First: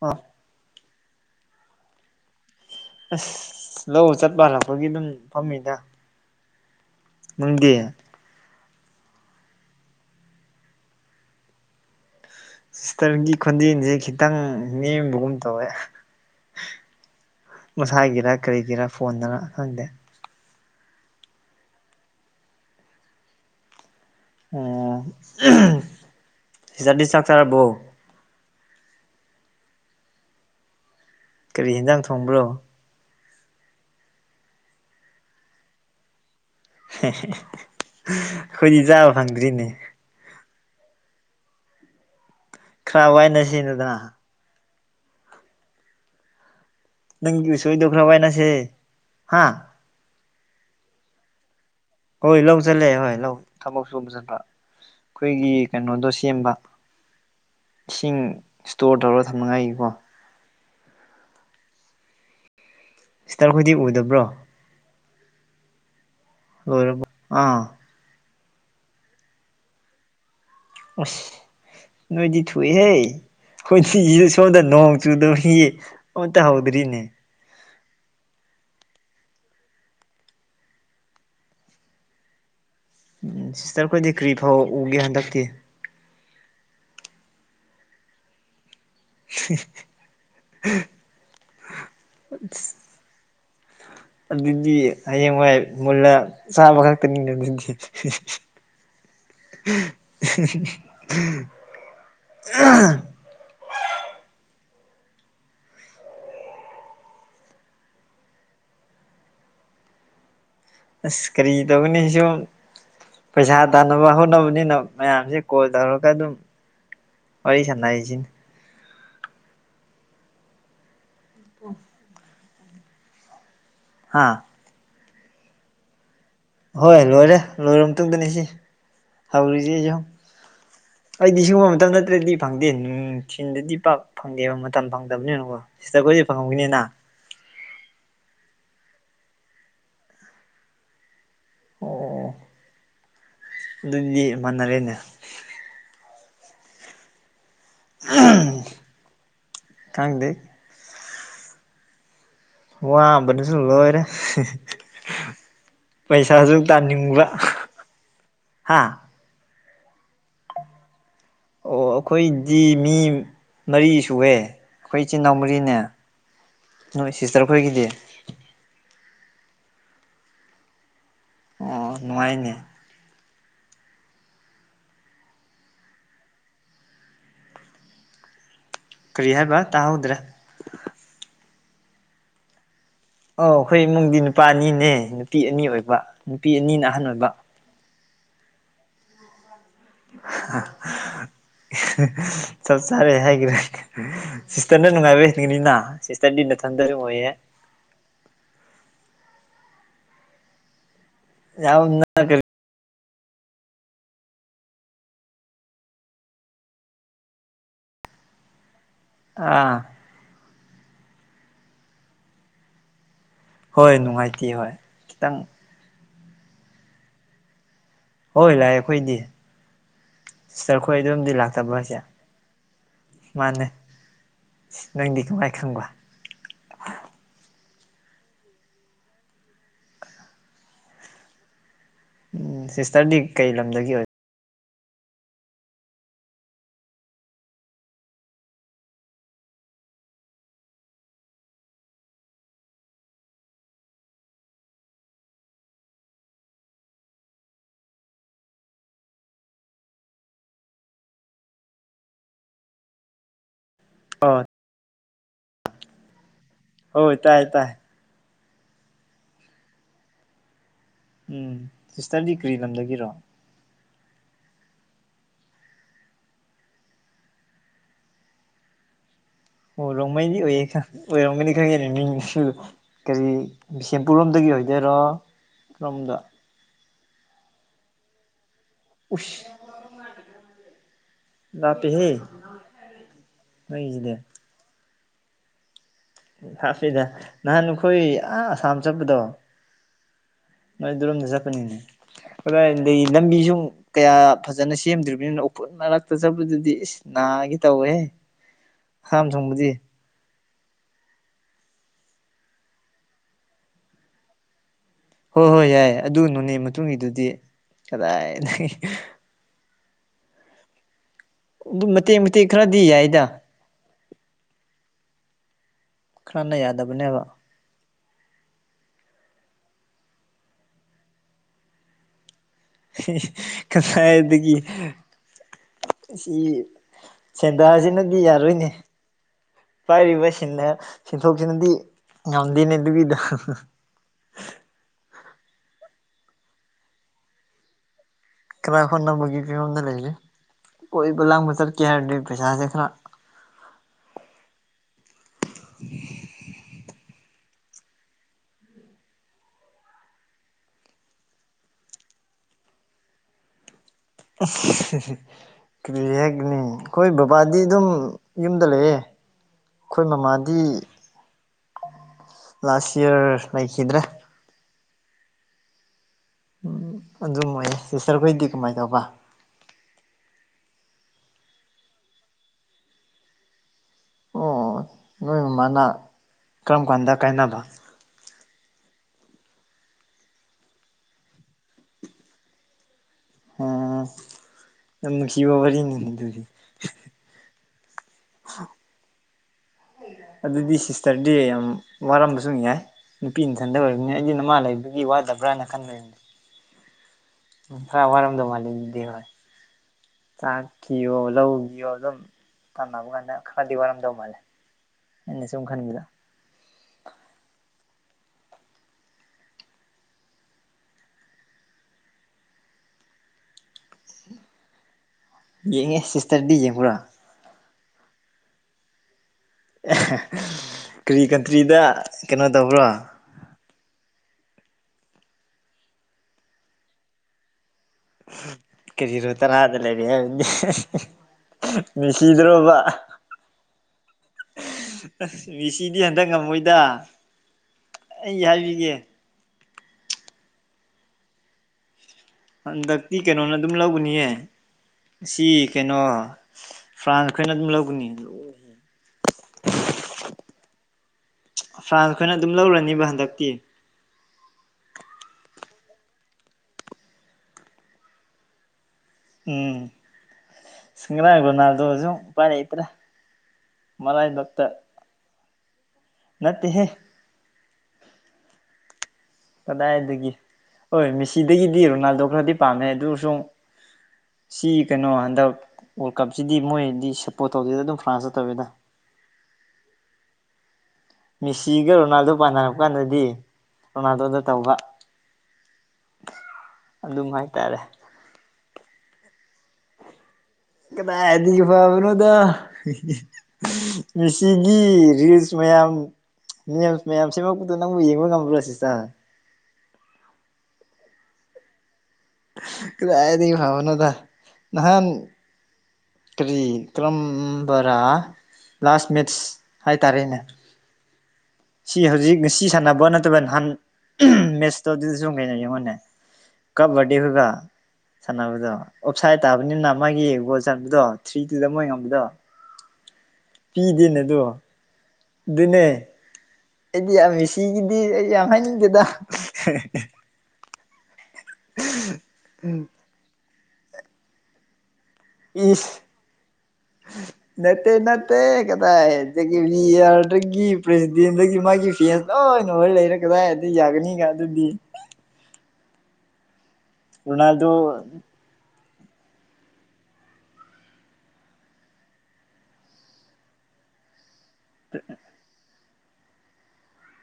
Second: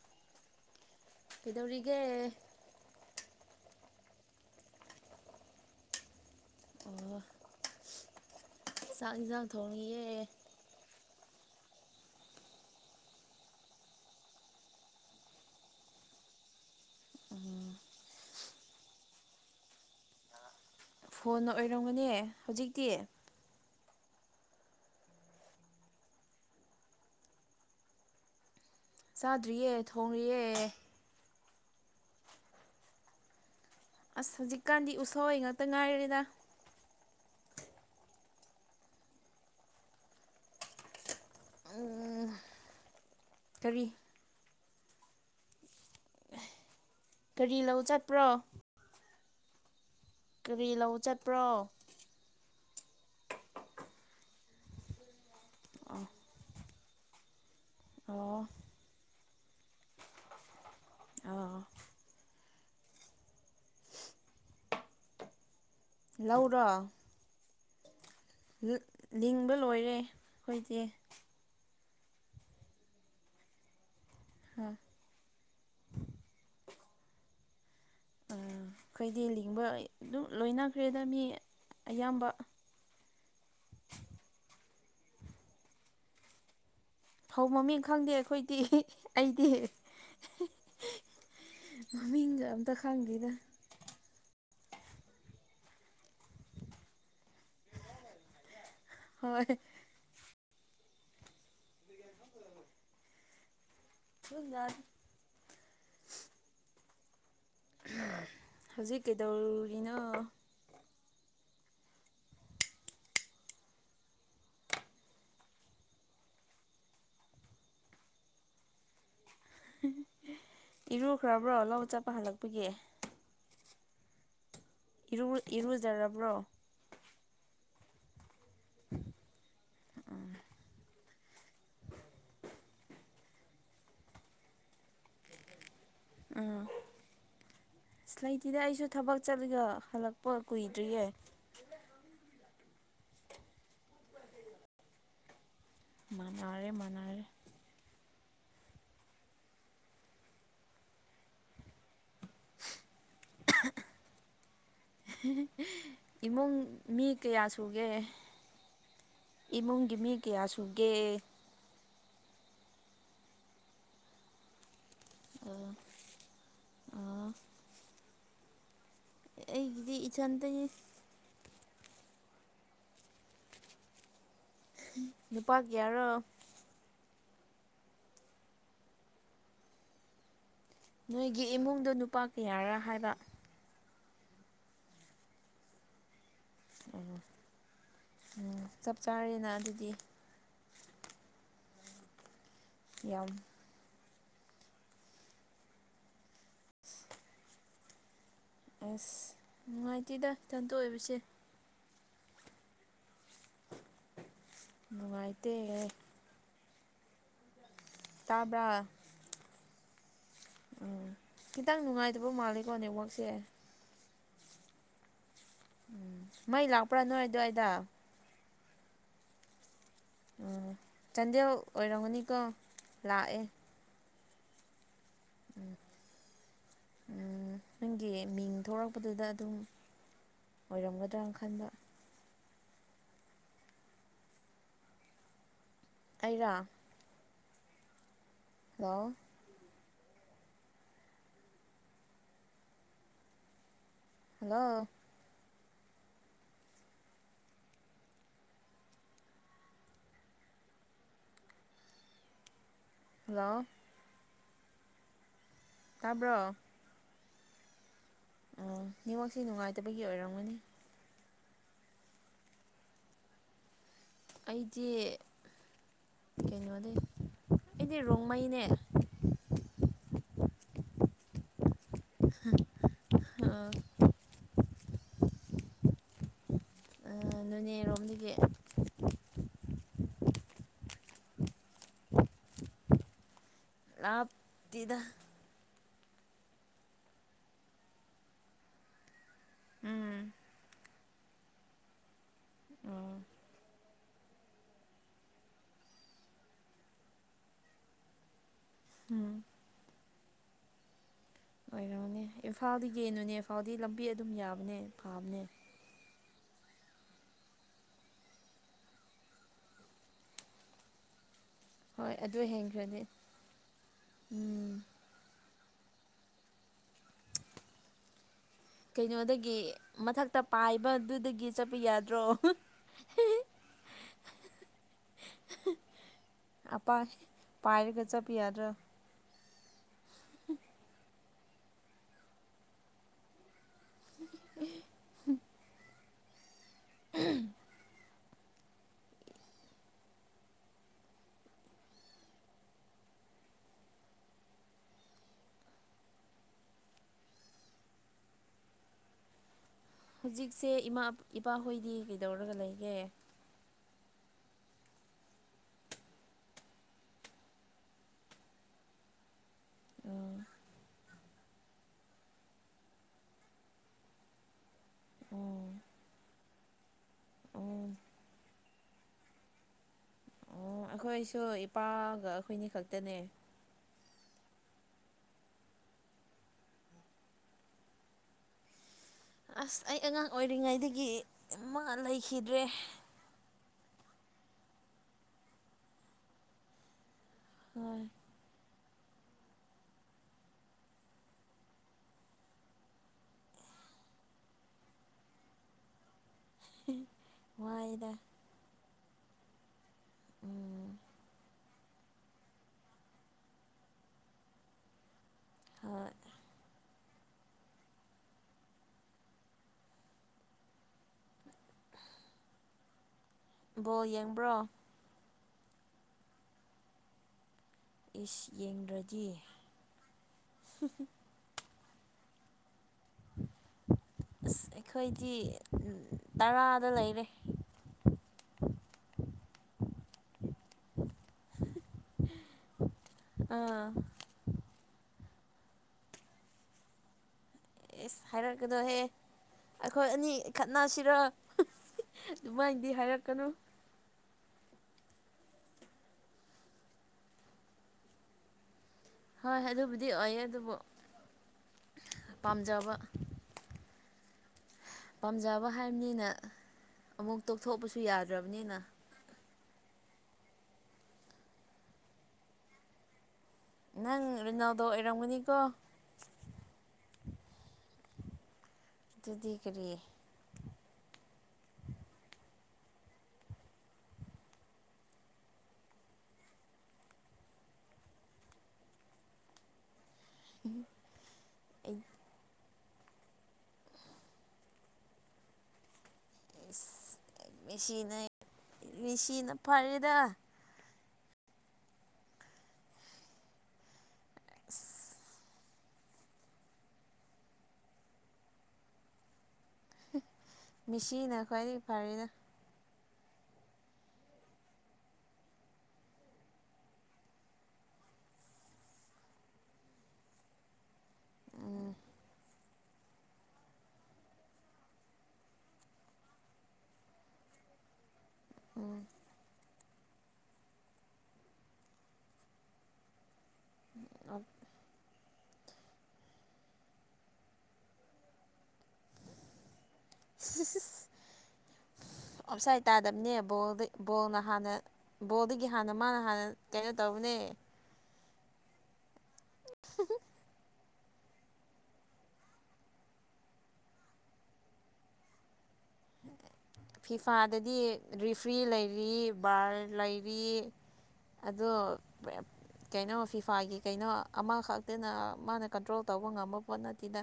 ꯍꯥ ꯀꯩꯗꯧꯔꯤꯒꯦ ꯑꯁ ꯂꯧ ꯆꯠꯄ ꯍꯜꯂꯛꯄꯒꯤ ꯑꯗꯨꯝ ꯐꯝꯃꯤꯗ ꯑꯣ ꯅꯪꯗꯤ ꯆꯥꯛ ꯌꯦꯟꯁꯥꯡ ꯊꯣꯡꯉꯕꯣ ꯁꯤꯁꯇꯔꯒꯤ ꯈꯣꯟꯖꯦꯜꯁꯦ ꯈꯤꯇꯪ ꯅꯦꯝꯕꯒꯨꯝ ꯇꯧꯋꯦ ꯃꯁꯥꯏꯒꯤꯔ ꯀꯔꯤꯒꯤꯔ ꯐꯣꯟꯗꯔ ꯈꯪꯗꯦ ꯐꯣꯟꯅ ꯑꯣꯏꯔꯝꯒꯅꯤ ꯍꯧꯖꯤꯛꯇꯤ ꯎꯝ ꯁꯤꯁꯇꯔꯗꯤ ꯆꯥꯛ ꯆꯥꯔꯕꯣ ꯆꯥꯗ꯭ꯔꯤꯌꯦ ꯊꯣꯡꯉꯤꯌꯦ ꯀꯔꯤ ꯍꯦꯟꯖꯥꯡ ꯊꯣꯡꯕ꯭ꯔꯣ ꯑꯁ ꯍꯧꯖꯤꯛꯀꯥꯟꯗꯤ ꯎꯁꯣꯏ ꯉꯥꯛꯇ ꯉꯥꯏꯔꯦꯗ ꯍꯦ ꯍꯦ ꯍꯦ ꯑꯩꯈꯣꯏꯗꯤ ꯆꯥꯕ ꯐꯪꯗ꯭ꯔꯤꯅꯦ ꯎꯝ ꯈꯔ ꯋꯥꯏꯅꯥꯁꯤꯅꯦꯗꯅꯥ ꯅꯪ ꯀꯔꯤ ꯂꯧ ꯎꯁꯣꯏꯗꯣ ꯈꯔ ꯆꯠꯄ꯭ꯔꯣ ꯋꯥꯏꯅꯁꯦ ꯍꯥ ꯀꯔꯤ ꯂꯧ ꯆꯠꯄ꯭ꯔꯣ ꯍꯣꯏ ꯂꯧꯆꯠꯂꯦ ꯍꯣꯏ ꯂꯧ ꯊꯕꯛ ꯁꯨꯕ ꯆꯠꯄ ꯑꯩꯈꯣꯏꯒꯤ ꯀꯩꯅꯣꯗꯣ ꯁꯦꯝꯕ ꯏꯁꯤꯡ ꯑꯣ ꯏꯁꯇꯣꯔ ꯇꯧꯔꯒ ꯊꯝꯅꯉꯥꯏꯒꯤꯀꯣ ꯑꯣꯑꯣ ꯁꯤꯁꯇꯔ ꯈꯣꯏꯗꯤ ꯎꯗꯕ꯭ꯔꯣ ꯂꯧꯔꯣ UNINTELLIGIBLE ꯂꯤꯡꯕ ꯂꯣꯏꯔꯦ ꯑꯩꯈꯣꯏꯗꯤ ꯑꯁ ꯅꯣꯏꯗꯤ ꯊꯨꯏꯍꯦ ꯑꯩꯈꯣꯏꯗꯤ ꯁꯣꯝꯗ ꯑꯥ ꯅꯣꯡ ꯆꯨꯗꯕꯒꯤ ꯑꯃꯇꯠꯍꯧꯗ꯭ꯔꯤꯅꯦ ꯑꯥꯑꯥ ꯑꯩꯈꯣꯏꯗꯤ ꯂꯤꯡꯕ ꯑꯗꯨꯝ ꯂꯣꯏꯅꯈ꯭ꯔꯦꯗ ꯃꯤ ꯑꯌꯥꯝꯕ ꯁꯤꯁꯇꯔꯈꯣꯏꯗꯤ ꯀꯔꯤ ꯐꯧ ꯎꯒꯦ ꯍꯟꯗꯛꯇꯤ ꯐꯧ ꯃꯃꯤꯡ ꯈꯪꯗꯦ ꯑꯩꯈꯣꯏꯗꯤ ꯑꯩꯗꯤ ꯃꯃꯤꯡꯒ ꯑꯝꯇ ꯈꯪꯗꯦꯗ ꯑꯗꯨꯗꯤ ꯍꯌꯦꯡꯋꯥꯏ ꯃꯨꯜꯂ ꯆꯥꯕ ꯈꯛ INAUDIBLE INAUDIBLE ꯍꯣꯏ INAUDIBLE ꯍꯧꯖꯤꯛ ꯀꯩꯗꯧꯔꯤꯅꯣ ꯑꯥꯁ ꯀꯔꯤ ꯇꯧꯒꯅꯤ ꯁꯨꯨꯝ ꯄꯩꯁꯥ ꯇꯥꯟꯅꯕ ꯍꯣꯠꯅꯕꯅꯤꯅ ꯃꯌꯥꯝꯖꯦ ꯀꯣꯜ ꯇꯧꯔꯒ ꯑꯗꯨꯝ ꯋꯥꯔꯤ ꯁꯥꯟꯅꯩꯖꯤꯅꯤ ꯏꯔꯨꯈ꯭ꯔꯕ꯭ꯔꯣ ꯂꯧ ꯆꯠꯄ ꯍꯜꯂꯛꯄꯒꯤ ꯍꯥꯥꯑꯥ ꯏꯔꯨ ꯏꯔꯨꯖꯔꯕ꯭ꯔꯣ ꯍꯣꯏ ꯂꯣꯏꯔꯦ ꯂꯣꯏꯔꯕ ꯃꯇꯨꯡꯗꯅꯦ ꯁꯤ ꯍꯧꯔꯤꯖꯦ ꯌꯦꯡꯎ INAUDIBLE ꯑꯩꯗꯤ ꯁꯤꯒꯨꯝꯕ ꯃꯇꯝ ꯅꯠꯇ꯭ꯔꯗꯤ ꯐꯪꯗꯦ ꯁꯤꯟꯗꯗꯤ ꯄꯥꯛ ꯐꯪꯗꯦꯕ ꯃꯇꯝ ꯐꯪꯗꯕꯅꯤꯅꯀꯣ ꯁꯤꯁꯇꯔ ꯈꯣꯏꯗꯤ ꯑꯥꯑꯣ ꯐꯪꯍꯧꯒꯤꯅꯤꯅ ꯑꯥꯁꯠꯂꯩꯇꯦꯗ ꯑꯩꯁꯨ ꯊꯕꯛ ꯆꯠꯂꯒ ꯍꯜꯂꯛꯄ ꯀꯨꯏꯗ꯭ꯔꯤꯌꯦ ꯑꯣ ꯑꯣꯑꯣ ꯑꯗꯨꯗꯤ ꯃꯥꯟꯅꯔꯦꯅꯦ ꯃꯥꯟꯅꯥꯔꯦ ꯃꯥꯟꯅꯥꯔꯦ ꯈꯪꯗꯦ ꯋꯥꯕꯅꯖꯨ ꯂꯣꯏꯔꯦ ꯏꯃꯨꯡ ꯄꯩꯁꯥꯁꯨ ꯃꯤ ꯇꯥꯅꯤꯡꯕ ꯀꯌꯥ ꯁꯨꯒꯦ ꯍꯥ ꯏꯃꯨꯡꯒꯤ ꯃꯤ ꯀꯌꯥ ꯁꯨꯒꯦ ꯑꯣ ꯑꯣꯑꯩꯈꯣꯏꯗꯤ ꯃꯤ ꯃꯔꯤ ꯁꯨꯋꯦ ꯑꯩꯈꯣꯏ ꯏꯆꯤꯜ- ꯏꯅꯥꯎ ꯑꯥ ꯃꯔꯤꯅꯦ ꯅꯣꯏ ꯑꯥ ꯁꯤꯁꯇꯔ ꯈꯣꯏꯒꯤꯗꯤ ꯑꯩꯒꯤꯗꯤ ꯏꯊꯟꯇꯅꯤ ꯑꯣꯑꯣ ꯅꯨꯉꯥꯏꯅꯦ ꯅꯨꯄꯥ ꯀꯌꯥꯔꯣ ꯀꯔꯤ ꯍꯥꯏꯕ ꯇꯥꯍꯧꯗ꯭ꯔꯦ ꯅꯣꯏꯒꯤ ꯏꯃꯨꯡꯗꯣ ꯅꯨꯄꯥ ꯀꯌꯥꯔꯥ ꯍꯥꯏꯕ ꯑꯣꯑꯩꯈꯣꯏ ꯏꯃꯨꯡꯗꯤ ꯅꯨꯄꯥ ꯑꯅꯤꯅꯦ ꯅꯨꯄꯤ ꯑꯅꯤ ꯑꯣꯏꯕ ꯅꯨꯄꯤ ꯑꯅꯤꯅ ꯑꯍꯟ ꯑꯣꯏꯕ ꯎꯪ ꯆꯞ -ꯆꯥꯔꯦꯅ ꯑꯗꯨꯗꯤ [unintelligible] ꯆꯞ ꯆꯔꯦ ꯌꯥꯝ ꯍꯥꯏꯒ꯭ꯔꯦ ꯁꯤꯁꯇꯔꯅ ꯅꯨꯡꯉꯥꯏꯕ ꯍꯦꯟꯒꯅꯤꯅ ꯁꯤꯁꯇꯔꯗꯤ ꯅꯊꯟꯗ ꯑꯣꯏꯌꯦ ꯑꯁ ꯅꯨꯡꯉꯥꯏꯇꯦꯗ ꯏꯊꯟꯇ ꯑꯣꯏꯕꯁꯦ [inaudible] ꯅꯨꯡꯉꯥꯏꯇꯦ ꯇꯥꯕ꯭ꯔꯥ ꯑꯥ ꯑꯥ ꯈꯤꯇꯪ ꯅꯨꯡꯉꯥꯏꯇꯕ ꯃꯥꯜꯂꯦꯀꯣ ꯅꯦꯠꯋꯥꯛꯁꯦ ꯍꯣꯏ ꯅꯨꯡꯉꯥꯏꯇꯦ ꯍꯣꯏ ꯈꯤꯇꯪ ꯎꯝ ꯃꯩ ꯂꯥꯛꯄ꯭ꯔꯥ ꯅꯣꯏ ꯗ꯭ꯋꯥꯏꯗ ꯍꯣꯏ ꯂꯥꯛꯑꯦ ꯈꯣꯏꯗꯤ ꯎꯝ ꯁꯤꯁꯇꯔꯈꯣꯏ ꯑꯗꯨꯝꯗꯤ ꯆꯥꯟꯗꯦꯜ ꯂꯥꯛꯇꯕ꯭ꯔ ꯍꯥꯏꯁꯦ ꯑꯣꯏꯔꯝꯒꯅꯤꯀꯣ ꯂꯥꯛꯑꯦ ꯃꯥꯅꯦ ꯅꯪꯗꯤ ꯀꯃꯥꯏ ꯈꯪꯕ ꯎꯝ ꯅꯪꯒꯤ ꯃꯤꯡ ꯊꯣꯛꯂꯛꯄꯗꯨꯗ ꯑꯗꯨꯝ ꯑꯣꯏꯔꯝꯒꯗ꯭ꯔ ꯈꯟꯕ ꯎꯝ ꯁꯤꯁꯇꯔꯗꯤ ꯀꯩ ꯂꯝꯗꯒꯤ ꯑꯣꯏ ꯑꯩꯔꯥ ꯂꯣ ꯍꯜꯂꯣ ꯍꯜꯂꯣ ꯑ ꯇꯥꯕ꯭ꯔꯣ ꯑꯣ ꯍꯣꯏ ꯇꯥꯏ ꯇꯥꯏ ꯎꯝ ꯅꯦꯠꯋꯔꯥꯛꯁꯦ ꯅꯨꯡꯉꯥꯏꯇꯕꯒꯤ ꯑꯣꯏꯔꯝꯒꯅꯤ ꯎꯝ ꯁꯤꯁꯇꯔꯗꯤ ꯀ꯭ꯔꯤ ꯂꯝꯗꯒꯤꯔꯣ ꯑꯩꯗꯤ ꯀꯩꯅꯣꯗꯤ ꯑꯩꯗꯤ ꯔꯣꯡꯃꯩꯅꯦ ꯑꯣ ꯔꯣꯡꯃꯩꯗꯤ ꯑꯣꯏꯌꯦ ꯈꯪ ꯑꯣꯏꯔꯝꯒꯅꯤ ꯈꯪꯉꯤꯅꯦ ꯃꯤꯡ [unintelligible] ꯀꯔꯤ ꯕꯤꯁꯦꯝꯄꯨꯔꯔꯣꯝꯗꯒꯤ ꯑꯣꯏꯗꯣꯏꯔꯣ ꯔꯣꯝꯗ ꯑꯥ ꯅꯣꯅꯦꯔꯣꯝꯗꯒꯤ ꯎꯁ ꯂꯥꯞꯄꯦꯍꯦ ꯅꯣꯏꯒꯤꯁꯤꯗꯤ ꯂꯥꯞꯇꯤꯗ ꯊꯥꯞꯄꯤꯗ ꯅꯍꯥꯟ ꯅꯈꯣꯏ ꯑꯥ ꯑꯁꯥꯝ ꯆꯠꯄꯗꯣ ꯎꯝ ꯑꯗꯨ ꯔꯣꯝꯗ ꯆꯠꯄꯅꯤꯅꯦ ꯑꯗꯥꯏ ꯗꯩꯩ ꯑꯣ ꯂꯝꯕꯤ ꯁꯨ ꯀꯌꯥ ꯐꯖꯅ ꯁꯦꯝꯗ꯭ꯔꯤꯕꯅꯤꯅ ꯎꯐꯨꯜ ꯃꯔꯛꯇ ꯆꯠꯄꯗꯨꯗꯤ ꯏꯁ ꯅꯥꯒꯦ ꯇꯧꯋꯦꯍꯦ [inaudible] ꯍꯥꯝ ꯊꯣꯡꯕꯗꯤ ꯑꯣꯏꯔꯝꯅꯤ ꯏꯝꯐꯥꯜꯗꯒꯤ ꯅꯣꯅꯦ ꯐꯥꯎꯗꯤ ꯂꯝꯕꯤ ꯑꯗꯨꯝ ꯌꯥꯕꯅꯦ ꯐꯥꯕꯅꯦ ꯍꯣꯏ ꯍꯣꯏ ꯌꯥꯏ ꯑꯗꯨ ꯅꯣꯅꯦ ꯃꯇꯨꯡꯒꯤꯗꯨꯗꯤ ꯀꯗꯥꯏꯗꯒꯤ ꯑꯗꯨꯝ ꯍꯣꯏ ꯃꯇꯦꯛ ꯑꯗꯨ ꯃꯇꯦꯛ ꯈꯔꯗꯤ ꯍꯦꯟꯈ꯭ꯔꯗꯤ ꯌꯥꯏꯗ ꯎꯝ ꯈꯔꯅ ꯌꯥꯗꯕ ꯀꯩꯅꯣꯗꯒꯤ ꯃꯊꯛꯇ ꯄꯥꯏꯕꯗꯨꯗꯒꯤ ꯆꯠꯄ ꯌꯥꯗ꯭ꯔꯣ ꯀꯗꯥꯏ ꯗꯒꯤ ꯁꯤ ꯑꯄꯥ ꯄꯥꯏꯔꯒ ꯁꯦꯟꯗꯥꯁꯤꯅꯗꯤ ꯆꯠꯄ ꯌꯥꯔꯣꯏꯅꯦ ꯌꯥꯗ꯭ꯔꯣ ꯄꯥꯏꯔꯤꯕ ꯁꯤꯟꯗ ꯁꯦꯟꯊꯣꯛꯁꯤꯅꯗꯤ ꯉꯝꯗꯦꯅꯦ ꯗꯨꯒꯤꯗꯣ INAUDIBLE INAUDIBLE UNINTELLIGIBLE ꯀꯣꯏꯕ- ꯂꯥꯡꯕ ꯆꯠꯀꯦ ꯍꯥꯏꯔꯗꯤ ꯄꯩꯁꯥꯁꯦ ꯈꯔ INAUDIBLE INAUDIBLE ꯍꯧꯖꯤꯛꯁꯦ ꯏꯃꯥ-ꯀ ꯏꯄꯥꯍꯣꯏꯗꯤ ꯀꯩꯗꯧꯔꯒ ꯂꯩꯒꯦ INAUDIBLE ꯀ꯭ꯔꯤ ꯍꯥꯕꯒꯅꯤ ꯑꯩꯈꯣꯏ ꯕꯕꯥꯗꯤ ꯑꯗꯨꯝ ꯌꯨꯝꯗ ꯂꯩꯑꯦ ꯈꯣꯏ ꯎꯝ ꯃꯃꯥꯗꯤ ꯂꯥꯠꯁ ꯏꯌꯔ ꯂꯩꯈꯤꯗ꯭ꯔꯦ ꯎꯝ ꯎꯪꯝ ꯑꯗꯨꯝꯃꯥꯏꯅ ꯎꯝ ꯁꯤꯇꯔꯈꯣꯏꯗꯤ ꯀꯃꯥꯏ ꯇꯧꯕ ꯈꯣꯏꯁꯨ ꯏꯄꯥꯒ ꯑꯩꯈꯣꯏꯅꯤ ꯈꯛꯇꯅꯦ ꯑꯣ ꯑꯣ ꯅꯣꯏ ꯃꯃꯥꯅ ꯀꯔꯝ ꯀꯥꯟꯗ ꯀꯥꯏꯅꯕ ꯑꯥꯁ ꯑꯩ ꯑꯉꯥꯡ ꯑꯣꯏꯔꯤꯉꯩꯗꯒꯤ ꯃꯥ ꯂꯩꯈꯤꯗ꯭ꯔꯦ ꯑꯣꯑꯣ ꯌꯥꯝ ꯅꯨꯡꯁꯤꯕ ꯋꯥꯔꯤꯅꯤ ꯑꯗꯨꯗꯤ ꯍꯣꯏ INAUDIBLE INAUDIBLE ꯑꯗꯨꯗꯤ ꯁꯤꯁꯇꯔꯗꯤ ꯌꯥꯝ ꯋꯥꯔꯝꯕꯁꯨ ꯌꯥꯏ ꯅꯨꯄꯤꯅꯊꯟꯗ ꯑꯣꯏꯔꯝꯅꯤꯅ ꯑꯩꯗꯤ ꯅꯃꯥ ꯂꯩꯕꯒꯤ ꯋꯥꯗ ꯕ꯭ꯔꯥꯅ ꯈꯟꯕꯅꯤꯗ INAUDIBLE ꯈꯔ ꯋꯥꯔꯝꯗꯧ ꯃꯥꯜꯂꯤꯅꯦ ꯑꯗꯨꯗꯤ ꯍꯣꯢ ꯆꯥꯛ ꯎꯝ ꯀꯤꯑꯣ ꯂꯧ ꯗꯤꯑꯣ ꯑꯗꯨ ꯅꯕꯀꯥꯟꯗ ꯈꯔꯗꯤ ꯋꯥꯔꯝꯗꯧ ꯃꯥꯜꯂꯦ ꯑꯩꯅ ꯁꯨꯝ ꯈꯟꯕꯗ ꯍꯣꯏ ꯕꯣꯜ ꯌꯦꯡꯕ꯭ꯔꯣ ꯌꯦꯡꯉꯤ ꯁꯤꯁꯇꯔꯗꯤ ꯌꯦꯡꯕ꯭ꯔꯥ ꯏꯁ ꯌꯦꯡꯗ꯭ꯔꯗꯤ ꯀꯔꯤ ꯀꯟꯇ꯭ꯔꯤꯗ ꯀꯩꯅꯣ ꯇꯧꯕ꯭ꯔꯣ ꯏꯁ ꯑꯩꯈꯣꯏꯗꯤ ꯇꯔꯥꯗ ꯂꯩꯔꯦ ꯀꯦꯖꯤꯗ ꯇꯔꯥꯗ ꯂꯩꯔꯛꯑꯦ ꯍꯥꯌꯖꯤꯅꯦ ꯍꯤ ꯍꯤ ꯃꯦꯁꯤꯗꯔꯣꯕ ꯍꯥ ꯍꯥ INAUDIBLE ꯑꯥꯁ ꯃꯦꯁꯤꯗꯤ ꯍꯟꯗꯛ ꯉꯝꯃꯣꯏꯗ ꯑꯦꯁ ꯑꯩ ꯍꯥꯏꯕꯤꯒꯦ ꯍꯥꯏꯔꯛꯀꯅꯣꯍꯦ ꯑꯩꯈꯣꯏ ꯑꯅꯤ ꯈꯠꯅꯁꯤꯔꯣ ꯑꯗꯨꯃꯥꯏꯅꯗꯤ ꯍꯟꯗꯛꯇꯤ ꯍꯥꯏꯔꯛꯀꯅꯨ ꯀꯩꯅꯣꯅ ꯑꯗꯨꯝ ꯂꯧꯒꯅꯤꯌꯦ ꯁꯤ ꯀꯩꯅꯣ ꯐ꯭ꯔꯥꯟꯁ ꯈꯣꯏꯅ ꯑꯗꯨꯝ ꯂꯧꯒꯅꯤ ꯍꯣꯏ ꯑꯗꯨꯕꯨꯗꯤ ꯑꯣꯏꯌꯦ ꯑꯗꯨꯕꯨ ꯐ꯭ꯔꯥꯟꯁ ꯈꯣꯏꯅ ꯑꯗꯨꯝ ꯄꯥꯝꯖꯕ ꯂꯧꯔꯅꯤꯕ ꯍꯟꯗꯛꯇꯤ ꯄꯥꯝꯖꯕ ꯍꯥꯏꯕꯅꯤꯅ ꯑꯃꯨꯛ ꯇꯣꯛꯊꯣꯛꯄꯁꯨ ꯌꯥꯗ꯭ꯔꯕꯅꯤꯅ ꯎꯝ ꯉꯔꯥꯡ ꯔꯣꯅꯥꯜꯗꯣꯖꯨ ꯎꯄꯥꯏ ꯂꯩꯇ꯭ꯔꯦ ꯅꯪ ꯃꯔꯥꯏꯕꯛꯇ ꯔꯣꯅꯥꯜꯗꯣ ꯑꯣꯏꯔꯝꯒꯅꯤꯀꯣ ꯅꯠꯇꯦꯍꯦ ꯑꯗꯨꯗꯤ ꯀꯔꯤ ꯀꯗꯥꯏꯗꯒꯤ ꯍꯣꯏ ꯃꯦꯁꯤꯗꯒꯤꯗꯤ ꯔꯣꯅꯥꯜꯗꯣꯅꯥ ꯄꯥꯝꯃꯦ ꯑꯗꯨꯁꯨꯡ ꯁꯤ ꯀꯩꯅꯣ ꯍꯟꯗꯛ ꯋꯥꯔꯜ ꯀꯞꯁꯤꯗꯤ ꯃꯣꯏꯗꯤ ꯁꯞꯄꯣꯔꯠ ꯇꯧꯗꯦꯗ ꯑꯗꯨꯝ ꯐ꯭ꯔꯥꯟꯁꯇ ꯇꯧꯋꯦꯗ ꯎꯝ ꯃꯤꯁꯤꯒ ꯔꯣꯅꯥꯜꯗꯣ ꯄꯥꯟꯅꯔꯛꯄ ꯀꯥꯟꯗꯗꯤ ꯔꯣꯅꯥꯜꯗꯣꯗ ꯇꯧꯕ ꯑꯗꯨꯝ ꯍꯥꯏꯇꯥꯔꯦ ꯃꯤꯁꯤꯅ ꯐꯔꯦꯗ ꯀꯗꯥꯏꯗꯒꯤ ꯐꯥꯕꯅꯣꯗ ꯃꯤꯁꯤꯒꯤ ꯔꯤꯜꯁ ꯃꯌꯥꯝ ꯃꯦꯝꯁ ꯃꯌꯥꯝ ꯁꯦꯝꯃꯛꯄꯗꯣ ꯅꯪꯕꯨ ꯌꯦꯡꯕ ꯉꯝꯕ꯭ꯔꯣ ꯁꯤꯁꯇꯔ ꯃꯤꯁꯤꯅ ꯈ꯭ꯋꯥꯏꯗꯒꯤ ꯐꯔꯦꯗ ꯀꯥꯗꯥꯏꯗꯒꯤ ꯐꯕꯅꯣꯗ ꯅꯍꯥꯟ ꯀꯔꯤ ꯀ꯭ꯔꯝꯕꯥꯔꯥ ꯂꯥꯁ ꯃꯤꯠꯁ ꯍꯥꯏꯇꯥꯔꯦꯅꯦ ꯎꯝ ꯁꯤ ꯍꯧꯖꯤꯛ ꯉꯁꯤ ꯁꯥꯟꯅꯕ ꯅꯠꯇꯕ ꯅꯍꯥꯟ ꯃꯦꯠꯁꯇꯣ ꯑꯗꯨ ꯁꯨꯝ ꯌꯦꯡꯉꯣꯅꯦ ꯀꯞꯕꯔꯗꯦꯍꯣꯏꯒ ꯁꯥꯟꯅꯕꯗꯣ ꯑꯣꯞꯁꯥꯏꯠ ꯇꯥꯕꯅꯤꯅ ꯃꯥꯒꯤ ꯕꯣꯜ ꯆꯟꯕꯗꯣ ꯊ꯭ꯔꯤ ꯇꯨꯗ ꯃꯣꯏ ꯉꯝꯕꯗꯣ ꯄꯤꯗꯦꯅꯦꯗꯣ ꯑꯗꯨꯅꯦ ꯑꯩꯗꯤ ꯌꯥꯝ ꯃꯦꯁꯤꯒꯤꯗꯤ ꯑꯩ ꯌꯥꯝ ꯍꯥꯏꯅꯤꯡꯗꯦꯗ ꯁꯤꯁꯤꯁ ꯑꯥꯎꯞꯁꯥꯏꯠ ꯇꯥꯗꯕꯅꯦ ꯕꯣꯜꯗ ꯕꯣꯜꯅ ꯍꯥꯟꯅ ꯕꯣꯜꯗꯒꯤ ꯏꯁ ꯍꯥꯟꯅ ꯃꯥꯅ ꯍꯥꯟꯅ ꯀꯩꯅꯣ ꯇꯧꯕꯅꯦ ꯇꯦ ꯀꯗꯥꯏꯗꯒꯤ ꯕꯤ ꯑꯥꯔꯗꯒꯤ ꯄ꯭ꯔꯦꯁꯤꯗꯦꯟꯗꯒꯤ ꯃꯥꯒꯤ ꯐꯦꯁ ꯂꯣꯏꯅ ꯑꯣꯏꯔ ꯂꯩꯔꯒ ꯀꯥꯗꯏꯗꯒꯤ ꯌꯥꯒꯅꯤꯒ ꯑꯗꯨꯗꯤ [inaudible] ꯔꯣꯅꯥꯜꯗꯣ ꯐꯤꯐꯥꯗꯗꯤ ꯔꯤꯐ꯭ꯔꯤ ꯂꯩꯔꯤ ꯕꯥꯔ ꯂꯩꯔꯤ ꯑꯗꯣ ꯀꯩꯅꯣ ꯐꯤꯐꯥꯒꯤ ꯀꯩꯅꯣ ꯑꯃꯈꯛꯇꯅ ꯃꯥꯅ ꯀꯟꯇ꯭ꯔꯣꯜ ꯇꯧꯕ ꯉꯝꯕ ꯄꯣꯠ ꯅꯠꯇꯦꯗ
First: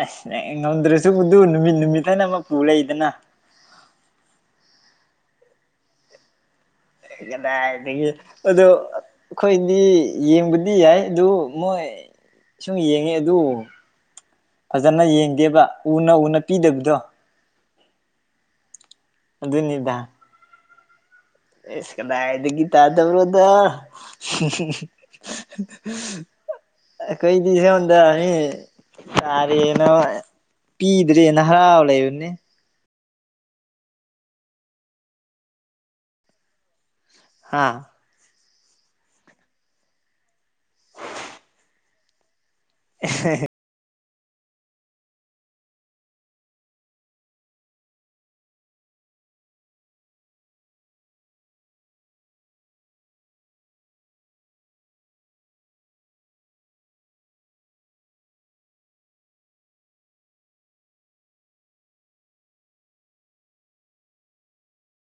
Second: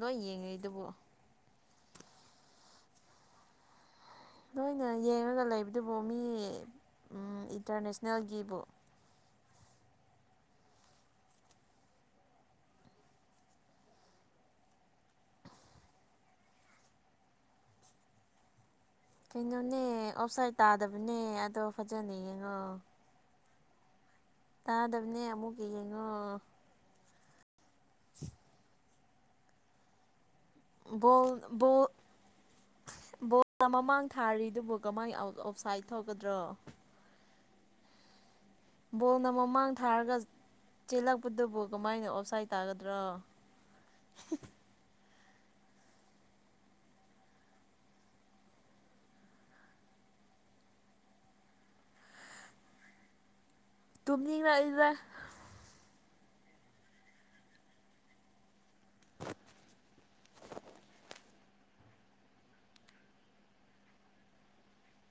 ꯂꯣꯏ ꯑꯁ ꯌꯦꯡꯉꯤꯗꯨꯕꯨ ꯉꯝꯗ꯭ꯔꯁꯨ ꯗꯨꯅꯨꯃꯤꯠ ꯅꯨꯃꯤꯠꯅ ꯍꯥꯏꯅ ꯑꯃ ꯂꯩꯗꯅ ꯅꯣꯏꯅ ꯌꯦꯡꯔꯒ ꯂꯩꯕꯗꯨꯕꯨ ꯃꯤ ꯀꯗꯥꯏꯗꯒꯤ ꯏꯟꯇꯔꯅꯦꯁꯅꯦꯜꯒꯤꯕꯨ ꯑꯗꯣ ꯑꯩꯈꯣꯏ ꯗꯤ ꯌꯦꯡꯕꯗꯤ ꯌꯥꯏ ꯑꯗꯨ ꯃꯣꯏ ꯁꯨꯝ ꯌꯦꯡꯉꯦ ꯑꯗꯨ ꯐꯖꯅ ꯌꯦꯡꯗꯦꯕ ꯎꯅ ꯎꯅ ꯄꯤꯗꯕꯗꯣ ꯀꯩꯅꯣꯅꯦ ꯑꯣꯞꯁꯥꯥꯏ ꯇꯥꯗꯕ ꯏꯁ ꯀꯗꯥꯏꯗꯤꯒꯤ ꯇꯗꯕ꯭ꯔꯣꯗ ꯇꯥꯗꯕꯅꯦ ꯑꯃꯨꯛ ꯌꯦꯡꯉꯣ ꯑꯩꯈꯣꯏꯗꯤ ꯁꯣꯝꯗꯥ ꯃꯤ ꯇꯥꯔꯦꯅ ꯕꯣꯜ ꯄꯤꯗ꯭ꯔꯦꯅ ꯍꯔꯥꯎ ꯂꯩꯕꯅꯦ ꯕꯣꯜ ꯃꯃꯥꯡ ꯊꯥꯔꯤꯗꯨꯕꯨ ꯀꯃꯥꯏꯅ ꯑꯥꯎꯠ ꯑꯣꯐ ꯁꯥꯏꯠ ꯊꯣꯛꯀꯗ꯭ꯔꯣ ꯍꯥꯥ ꯕꯣꯜꯅ ꯃꯃꯥꯡ ꯊꯥꯔꯒ ꯆꯦꯜꯂꯛꯄꯗꯨꯕꯨ ꯀꯃꯥꯏꯅ ꯑꯣꯞꯁꯥꯏꯠ ꯇꯥꯒꯗ꯭ꯔꯥ ꯇꯨꯝꯅꯤꯔꯛꯏꯡꯥꯗ